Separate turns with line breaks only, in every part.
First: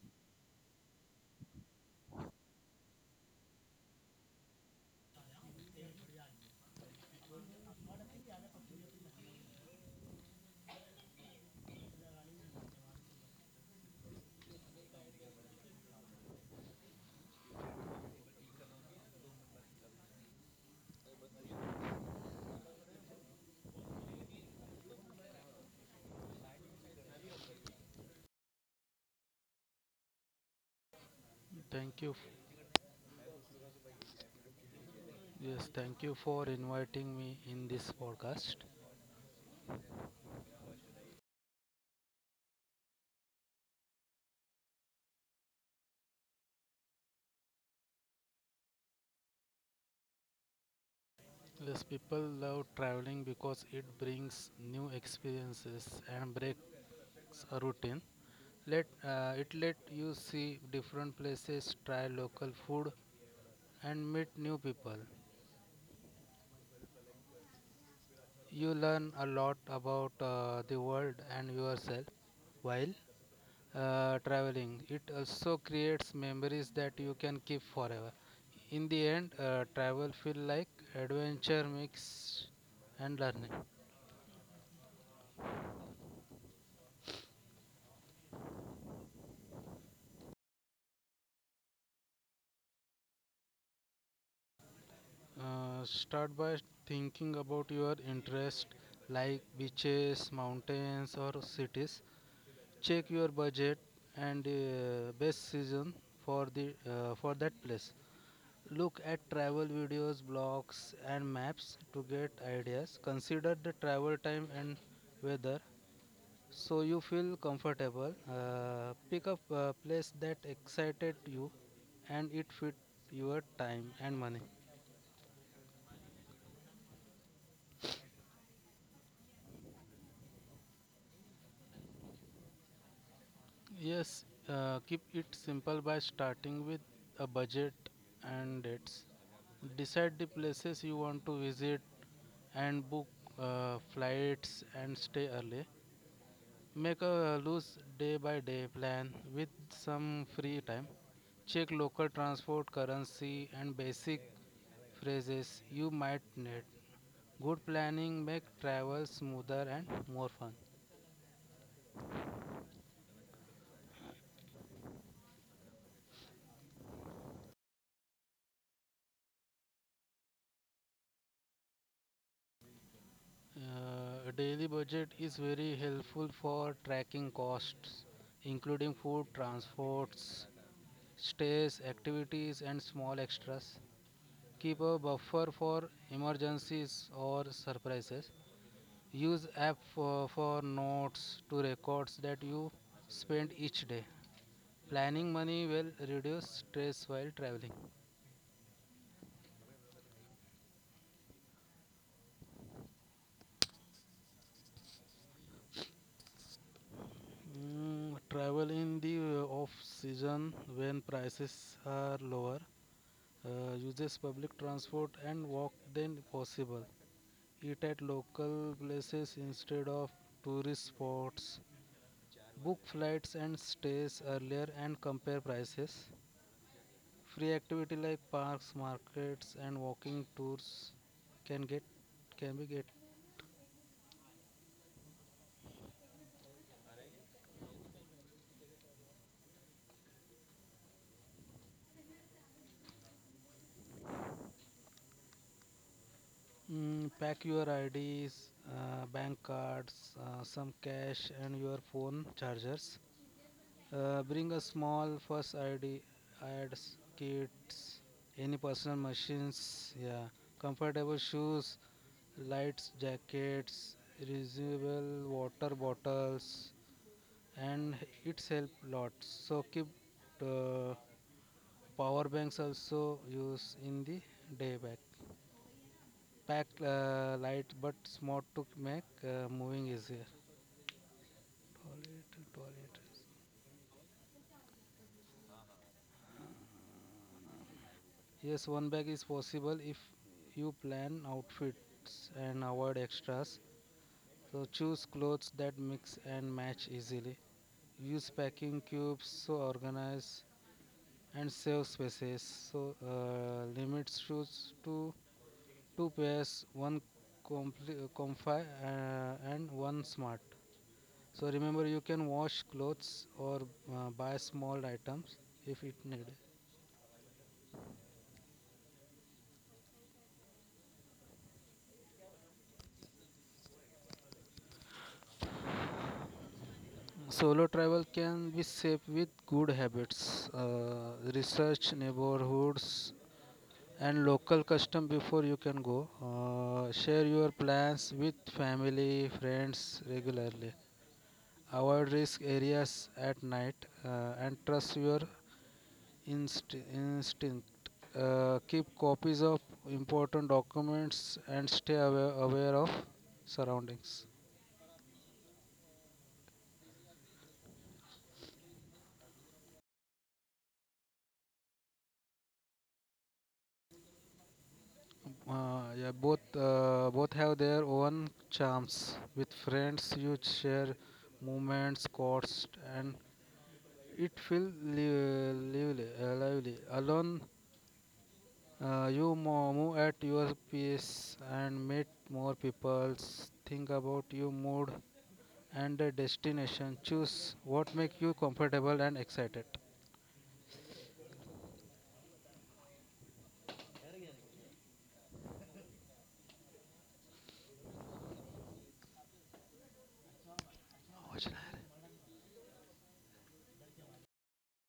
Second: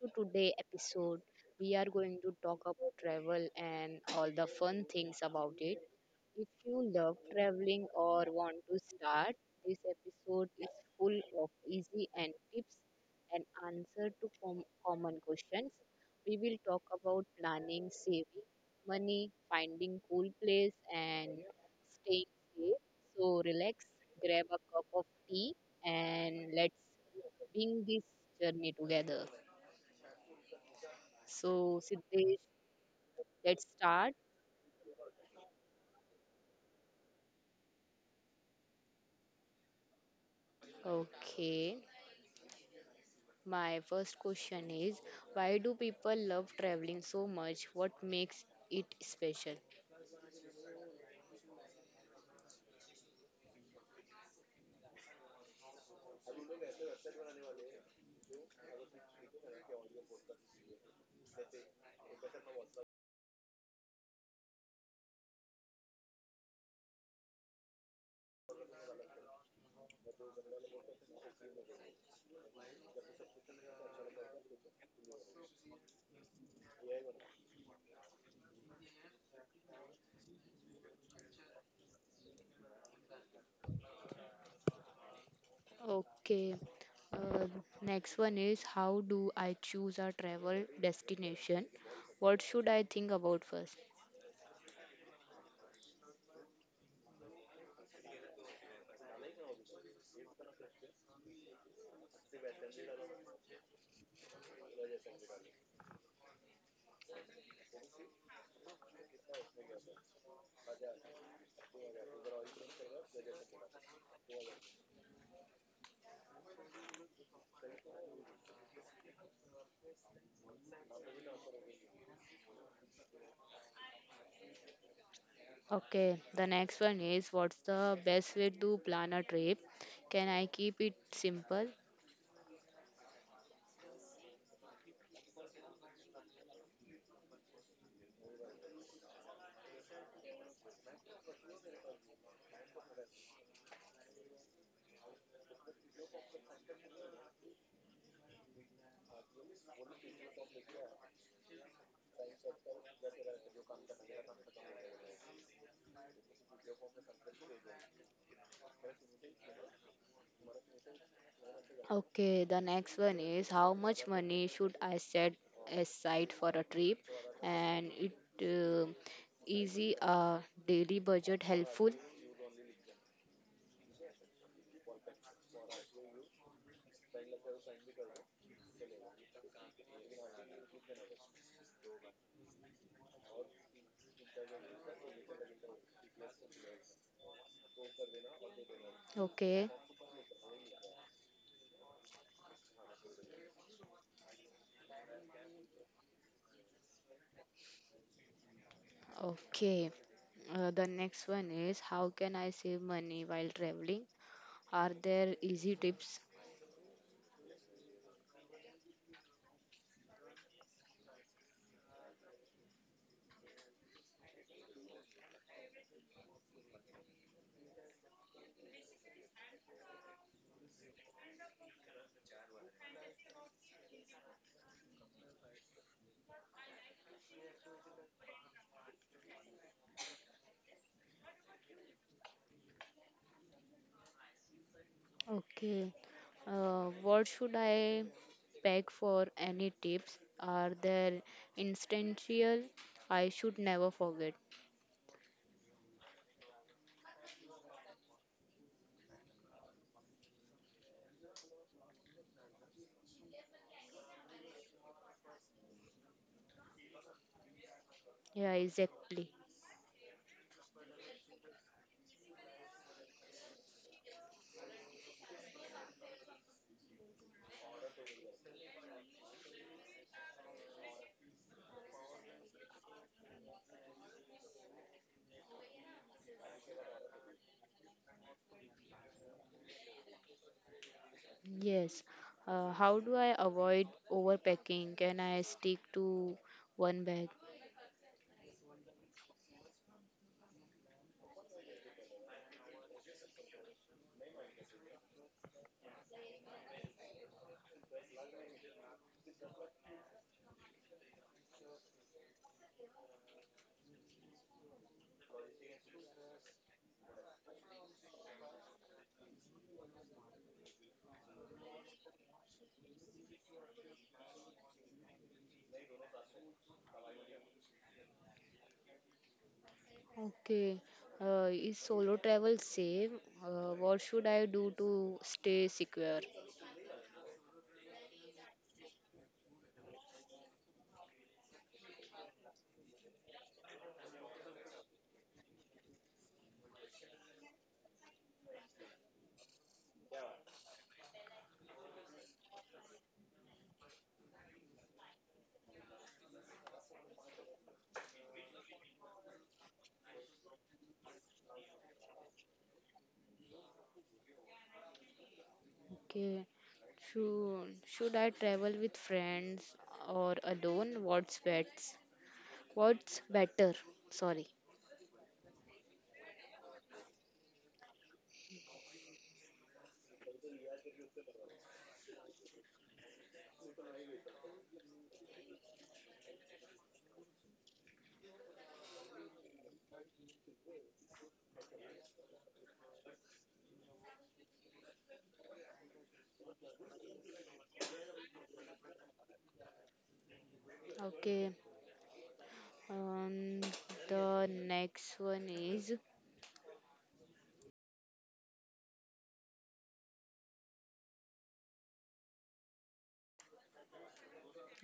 to today episode. We are going to talk about travel and all the fun things about it. If you love traveling or want to start, this episode is full of easy and tips and answer to common questions. We will talk about planning, saving money, finding cool place and staying safe. So relax, grab a cup of tea and let's bring this journey together. So
Thank you.
Siddesh, let's start.
Yes, thank you for inviting me in this podcast.
Okay. My first question is why do people love traveling so much? What makes it special?
Yes, people love traveling because it brings new experiences and breaks a routine. Let it let you see different places, try local food, and meet new people. You learn a lot about the world and yourself while traveling. It also creates memories that you can keep forever. In the end, travel feel like adventure mix and learning.
Okay. Uh, Next one is how do I choose a travel destination? What should I think about first?
Start by thinking about your interest, like beaches, mountains, or cities. Check your budget and best season for the for that place. Look at travel videos, blogs, and maps to get ideas. Consider the travel time and weather so you feel comfortable. Pick up a place that excited you, and it fit your time and money.
Okay, the next one is what's the best way to plan a trip? Can I keep it simple?
Yes, keep it simple by starting with a budget and dates. Decide the places you want to visit and book flights and stay early. Make a loose day by day plan with some free time. Check local transport, currency, and basic phrases you might need. Good planning make travel smoother and more fun.
Okay, the next one is how much money should I set aside for a trip? And it uh, easy daily budget helpful?
A daily budget is very helpful for tracking costs, including food, transports, stays, activities, and small extras. Keep a buffer for emergencies or surprises. Use
Okay,
app for notes to records that you spend each day. Planning money will reduce stress while traveling.
okay. The next one is how can I save money while traveling? Are there easy tips?
Travel in the off season when prices are lower. Uses public transport and walk then possible. Eat at local places instead of tourist spots. Book flights and stays earlier and compare prices. Free activity like parks, markets, and walking tours can get can be get.
Okay. What should I pack for any tips? Are there instantial? I should never forget.
Pack your IDs, bank cards, some cash, and your phone chargers. Bring a small first ID, ads, kits,
Yeah,
any personal
exactly.
machines. Yeah, comfortable shoes, lights, jackets, reusable water bottles, and it's help lot. So keep uh, power banks also use in the day back. Packed light but smart to make moving easier.
Yes.
Toilet, toilet.
How do I avoid overpacking? Can I stick to one bag?
Yes, one bag is possible if you plan outfits and avoid extras. So choose clothes that mix and match easily. Use packing cubes so organize and save spaces. So limit shoes to two pairs, one comfy and one smart. So remember, you can wash clothes or buy small items if it needed.
Okay. Is solo travel safe? What should I do to stay secure?
Solo travel can be safe with good habits, research neighborhoods and local custom before you can go. Share your plans with family, friends regularly. Avoid risk areas at night and trust your instinct. Keep copies of important documents and stay aware of surroundings.
Okay. Should I travel with friends or alone? What's best? What's better? Sorry.
Yeah, both have their own charms. With friends, you share moments, costs, and it feels lively. Lively. Alone, you move at your pace and meet more people. Think about your mood and the destination choose what makes you comfortable and excited.
Okay. Um, the next one is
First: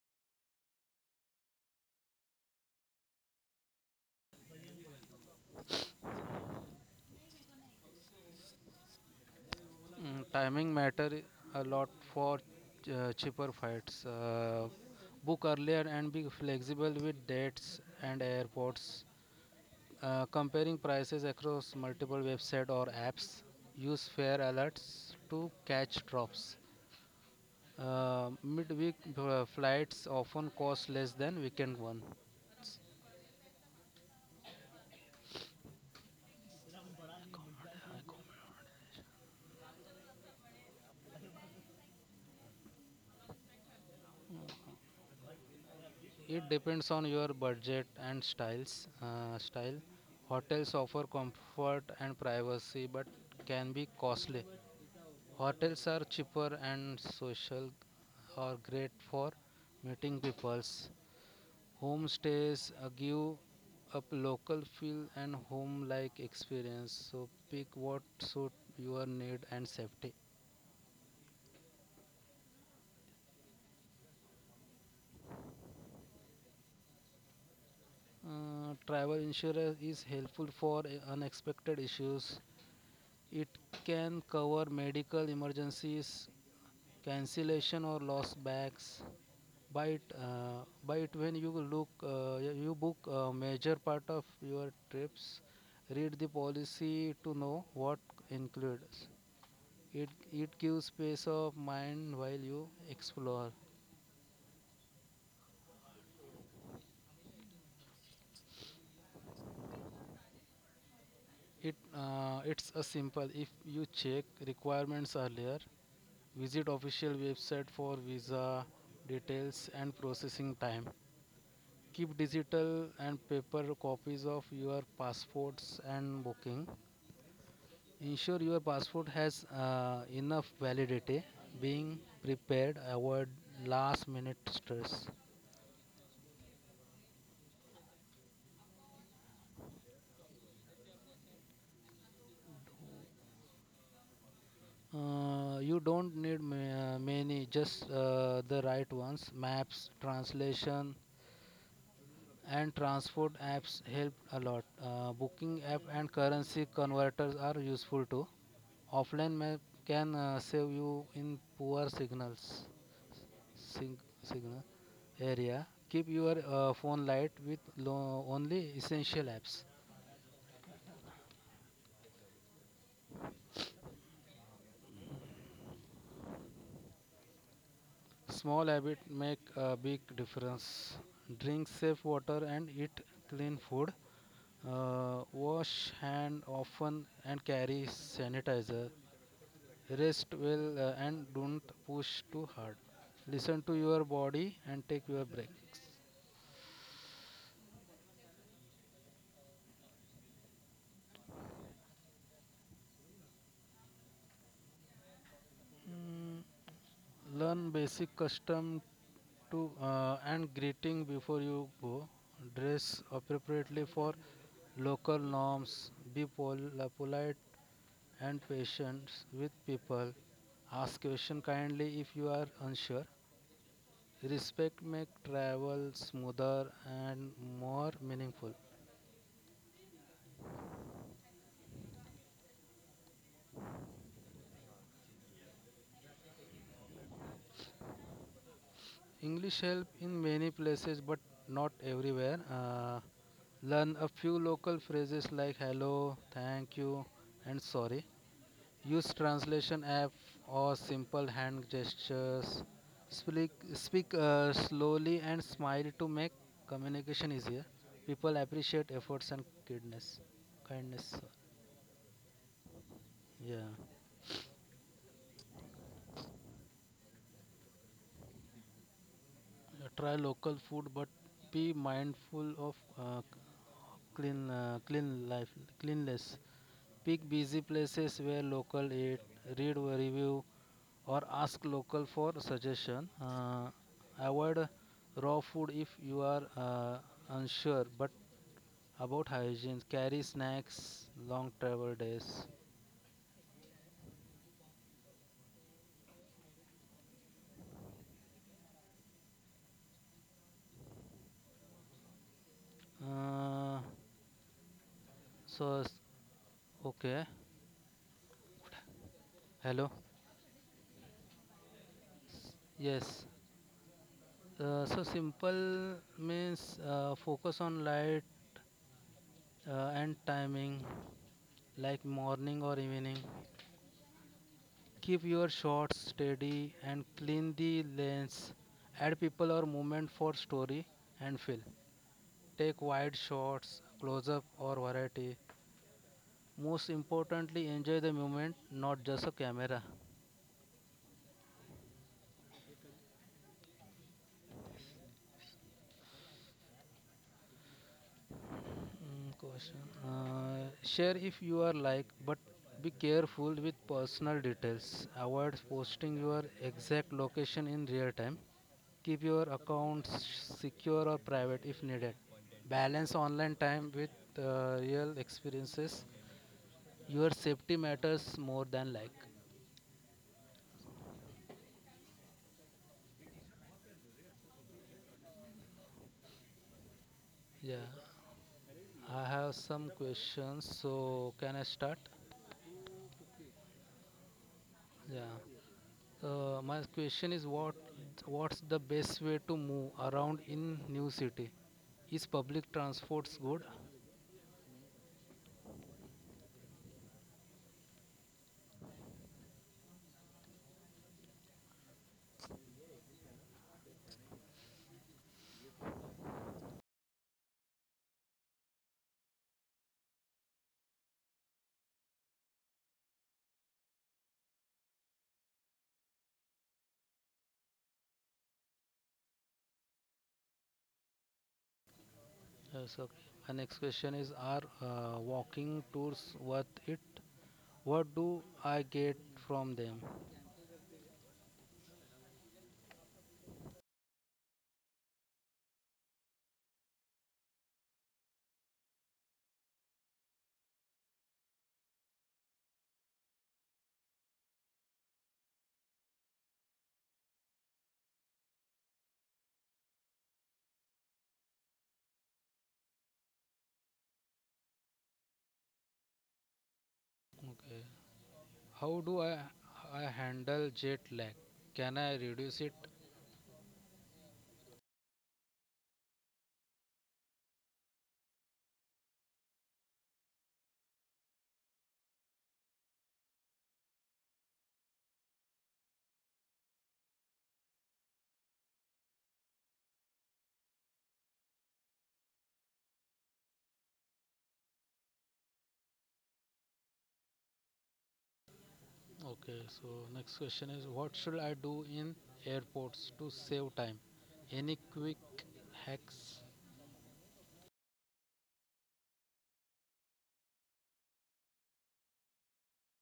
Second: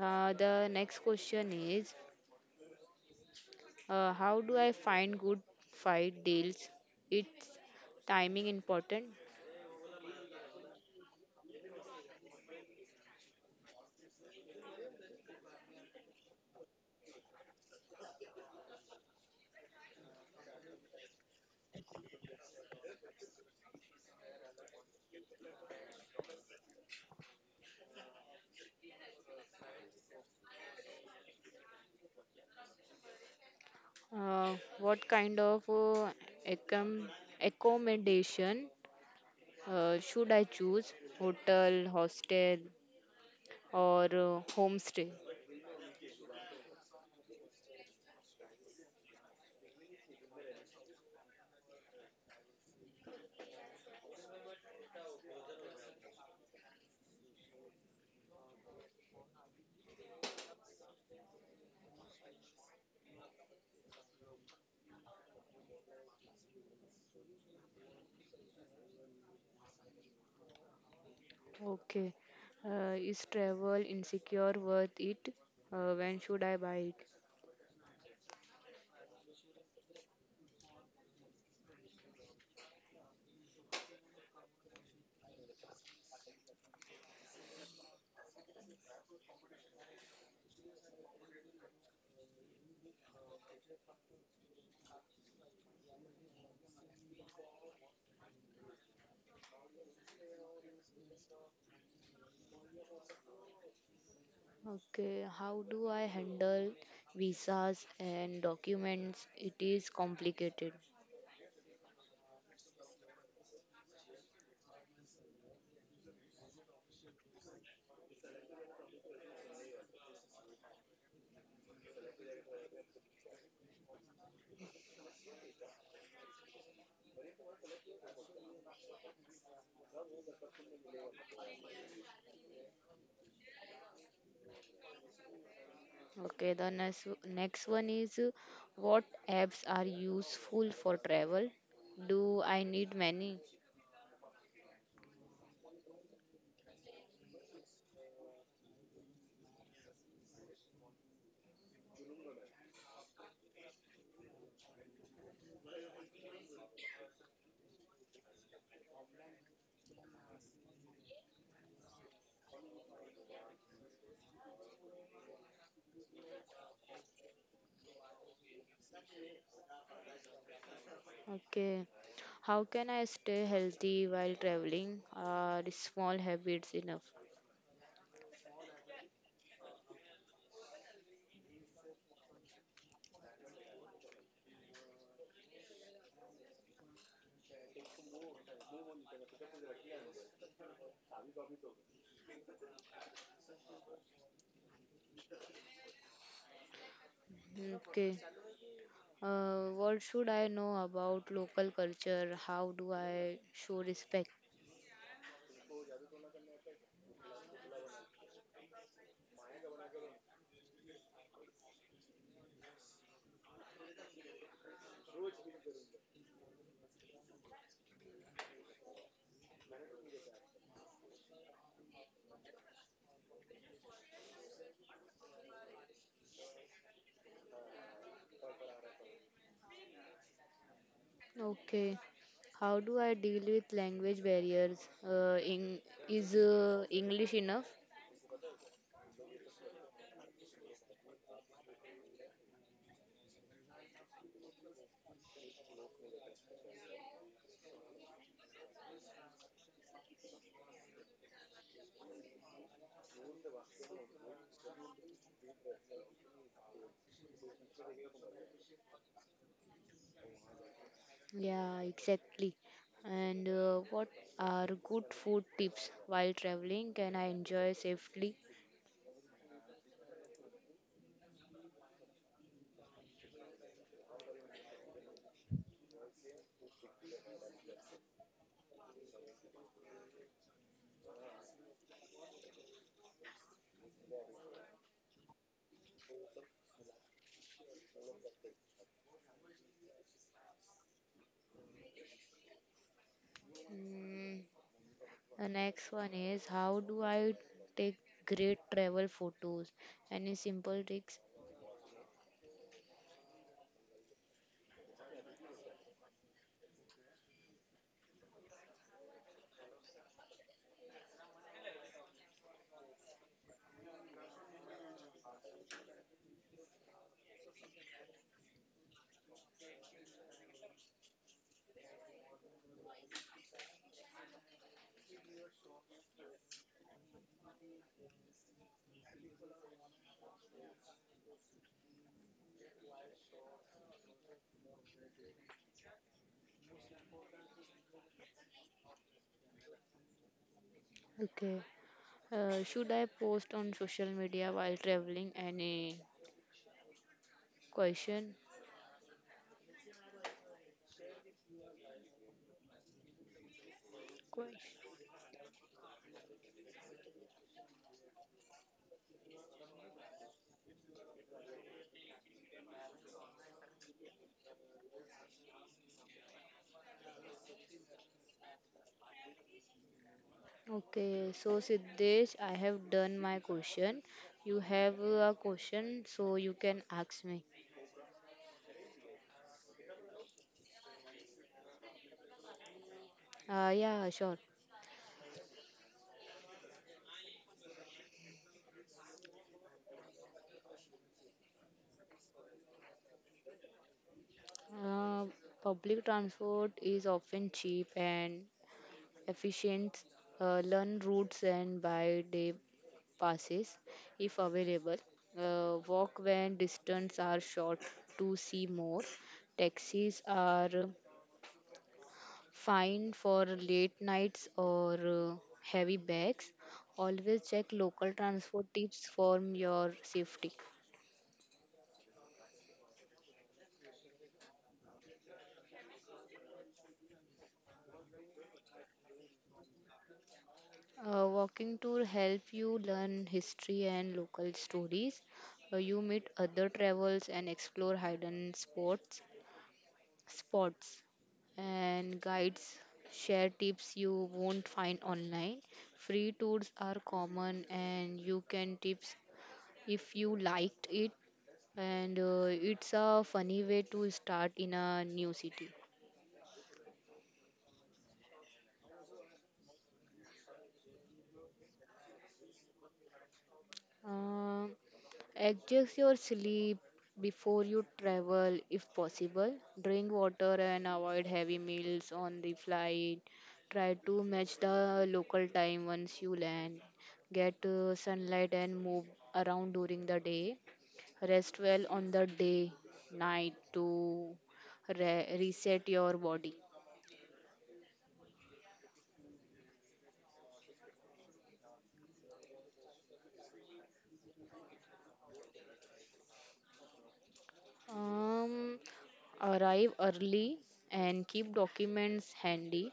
the next question is how do I find good fight deals? It's timing important.
Timing matter a lot for cheaper flights. Book earlier and be flexible with dates and airports. Comparing prices across multiple websites or apps, use fare alerts to catch drops. Uh, midweek flights often cost less than weekend ones.
What kind of accom- accommodation should I choose? Hotel, hostel, or homestay?
It depends on your budget and styles. Style hotels offer comfort and privacy, but can be costly. Hotels are cheaper and social, are great for meeting peoples. Homestays give up local feel and home-like experience. So pick what suit your need and safety.
Okay. Is travel insecure worth it? When should I buy it?
Travel insurance is helpful for unexpected issues. It can cover medical emergencies, cancellation or lost bags. But by it when you you book a major part of your trips, read the policy to know what includes. It gives peace of mind while you explore.
Okay, how do I handle visas and documents? It is complicated.
It's a simple. If you check requirements earlier, visit official website for visa details and processing time. Keep digital and paper copies of your passports and booking. Ensure your passport has enough validity. Being prepared, avoid last minute stress.
Okay, the next one is what apps are useful for travel? Do I need many?
You don't need many, just the right ones. Maps, translation, and transport apps help a lot. Booking app and currency converters are useful too. Offline map can save you in poor signals. sig- Signal area. Keep your phone light with only essential apps.
Okay, how can I stay healthy while traveling? Are small habits enough?
Small habit make a big difference. Drink safe water and eat clean food. Wash hand often and carry sanitizer. Rest well and don't push too hard. Listen to your body and take your breaks.
Okay, what should I know about local culture? How do I show respect?
Mm, Learn basic custom to and greeting before you go. Dress appropriately for local norms. Be polite and patient with people. Ask question kindly if you are unsure. Respect make travel smoother and more meaningful.
Okay, how do I deal with language barriers? Uh, in, is English enough?
English help in many places but not everywhere. Learn a few local phrases like hello, thank you, and sorry. Use translation app or simple hand gestures. Speak slowly and smile to make communication easier. People appreciate efforts and kindness. Kindness.
Yeah, exactly.
Yeah.
And what are good food tips while traveling? Can I enjoy safely?
Try local food, but be mindful of uh, clean, uh, clean life, cleanliness. Pick busy places where local eat. Read review or ask local for suggestion. Avoid raw food if you are unsure but about hygiene. Carry snacks, long travel days.
Mm, the next one is how do I take great travel photos? Any simple tricks?
Uh, so s- okay. Hello. Yes. So simple means focus on light and timing, like morning or evening. Keep your shots steady and clean the lens. Add people or movement for story and fill. Take wide shots, close up, or variety. Most importantly, enjoy the moment, not just a camera.
Okay. Should I post on social media while traveling? Any question?
Question. Share if you are like, but be careful with personal details. Avoid
Question.
posting your exact location in real time. Keep your accounts secure or private if needed. Balance online time with real experiences. Your safety matters more than like.
Okay, so Siddesh, I have done my question. You have a question, so you can
Yeah,
ask me.
I have some questions. So, can I start?
Yeah, sure.
Yeah. My question is what's the best way to move around in new city? Is public transports good?
Uh, Public transport is often cheap and efficient. Learn routes and buy day passes if available. Walk when distance are short to see more. Taxis are fine for late nights or heavy bags. Always check local transport tips for your safety.
Yes, okay. My next question is are walking tours worth it? What do I get from them?
Walking tour help you learn history and local stories. You meet other travels and explore hidden spots, and guides share tips you won't find online. Free tours are common, and you can tips if you liked it. And it's a funny way to start in a new city.
Okay. How do I handle jet lag? Can I reduce it?
Uh, Adjust your sleep before you travel if possible. Drink water and avoid heavy meals on the flight. Try to match the local time once you land. Get sunlight and move around during the day. Rest well on the day, night to reset your body.
Okay. So next question is what should I do in airports to save time? Any quick hacks?
Um, Arrive early and keep documents handy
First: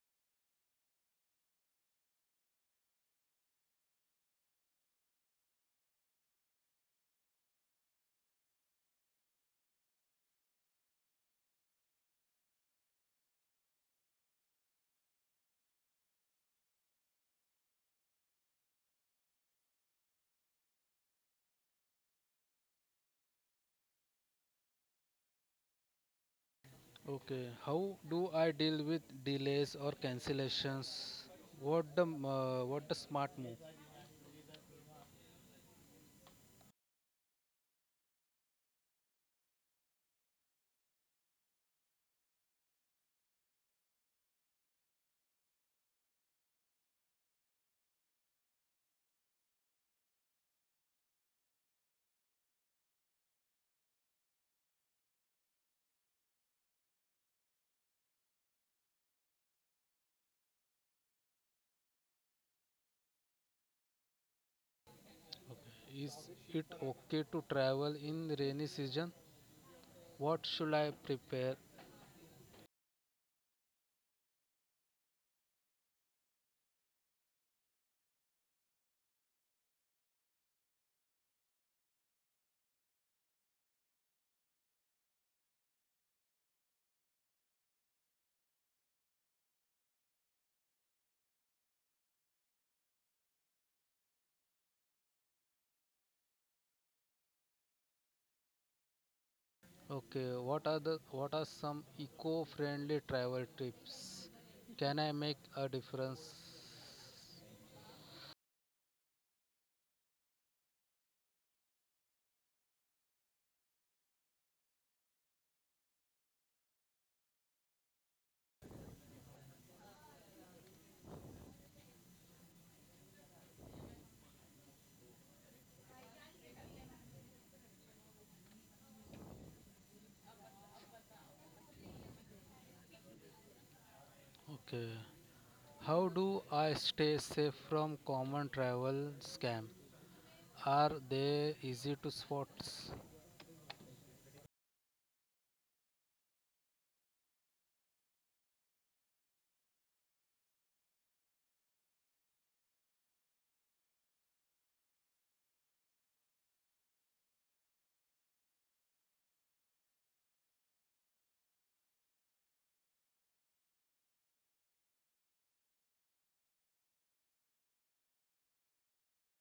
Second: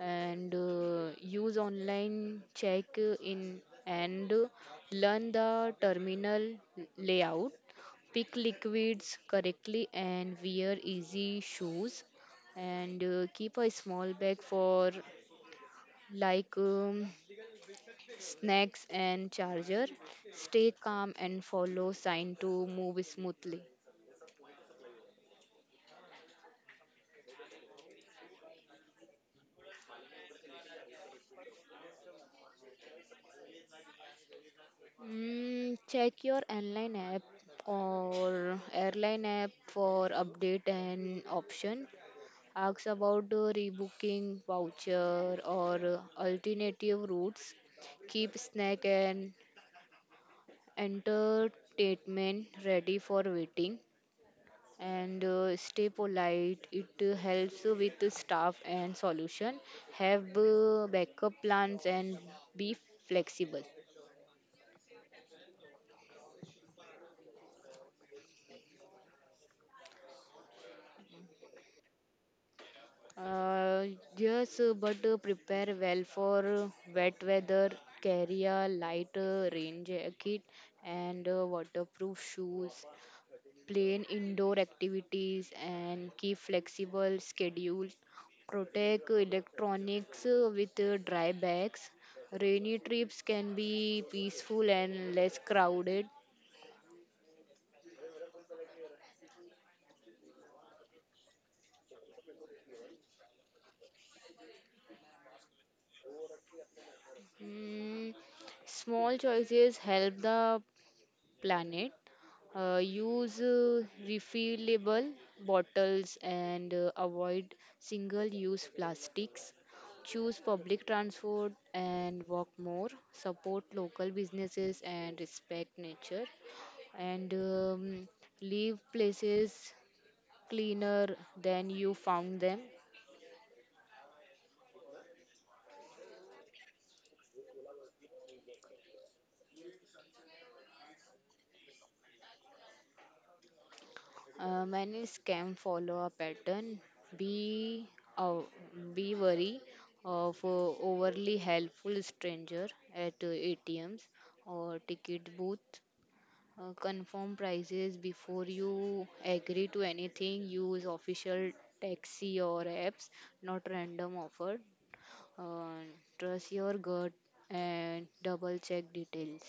and use online check in and learn the terminal layout, pick liquids correctly and wear easy shoes and keep a small bag for like snacks and charger, stay calm and follow sign to move smoothly.
Okay, how do I deal with delays or cancellations? What the smart move?
Check your airline app or airline app for update and option. Ask about the rebooking voucher or alternative routes. Keep snack and entertainment ready for waiting. And stay polite. It helps with the staff and solution. Have backup plans and be flexible.
Is it okay to travel in rainy season? What should I prepare?
Uh, yes, but prepare well for wet weather. Carry a light rain jacket and waterproof shoes. Plan indoor activities and keep flexible schedules. Protect electronics with dry bags. Rainy trips can be peaceful and less crowded.
Okay, what are some eco-friendly travel tips? Can I make a difference?
Mm, Small choices help the planet. Use refillable bottles and avoid single use plastics. Choose public transport and walk more. Support local businesses and respect nature. And leave places cleaner than you found them.
Okay. How do I stay safe from common travel scam? Are they easy to spot?
Many scam follow a pattern. Be uh, be wary of overly helpful stranger at ATMs or ticket booth. Confirm prices before you agree to anything. Use official taxi or apps, not random offer. Uh, Trust your gut and double check details.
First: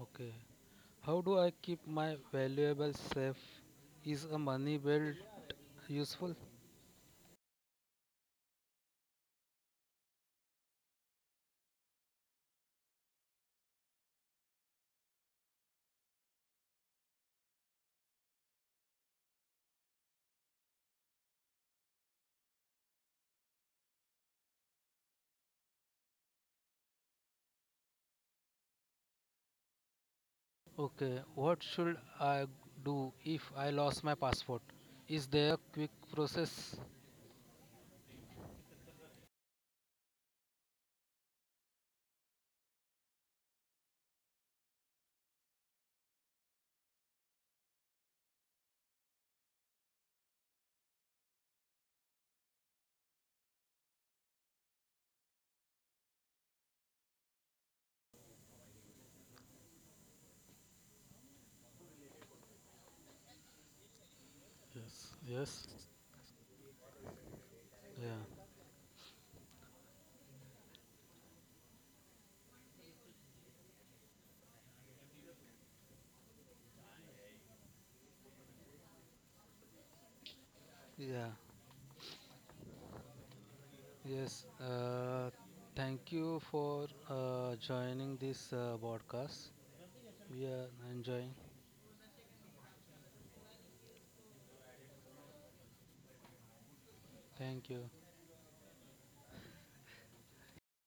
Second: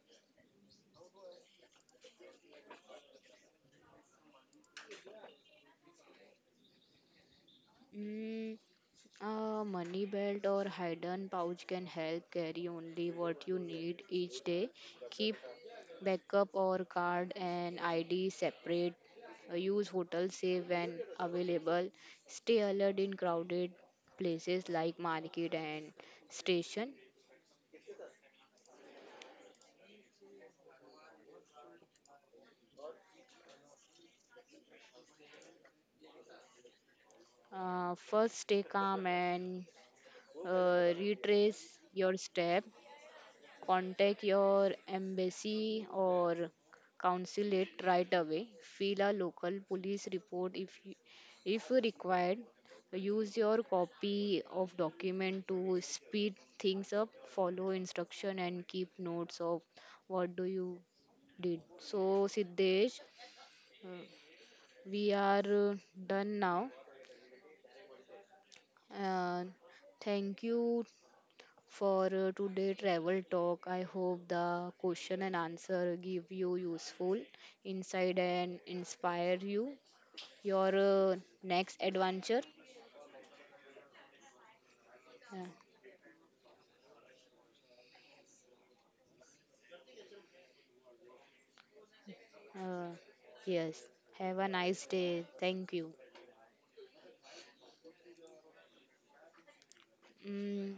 Okay. How do I keep my valuables safe? Is a money belt useful?
Mm, A money belt or hidden pouch can help carry only what you need each day. Keep backup or card and ID separate. Use hotel safe when available. Stay alert in crowded places like market and station.
Okay, what should I do if I lost my passport? Is there a quick process?
First, stay calm and retrace your step. Contact your embassy or consulate right away. File a local police report if required. Use your copy of document to speed things up. Follow instruction and keep notes of what do you did. So Siddesh, uh,
Yes,
we
yes,
are uh, done now.
Yeah,
Uh, Thank you for today travel talk. I hope the question and answer give you useful insight and inspire you your
yeah,
next adventure.
yes. Uh,
Uh,
thank you for joining this podcast. We are enjoying.
uh, yes. Have a nice day. Thank you.
Thank you.
Mm.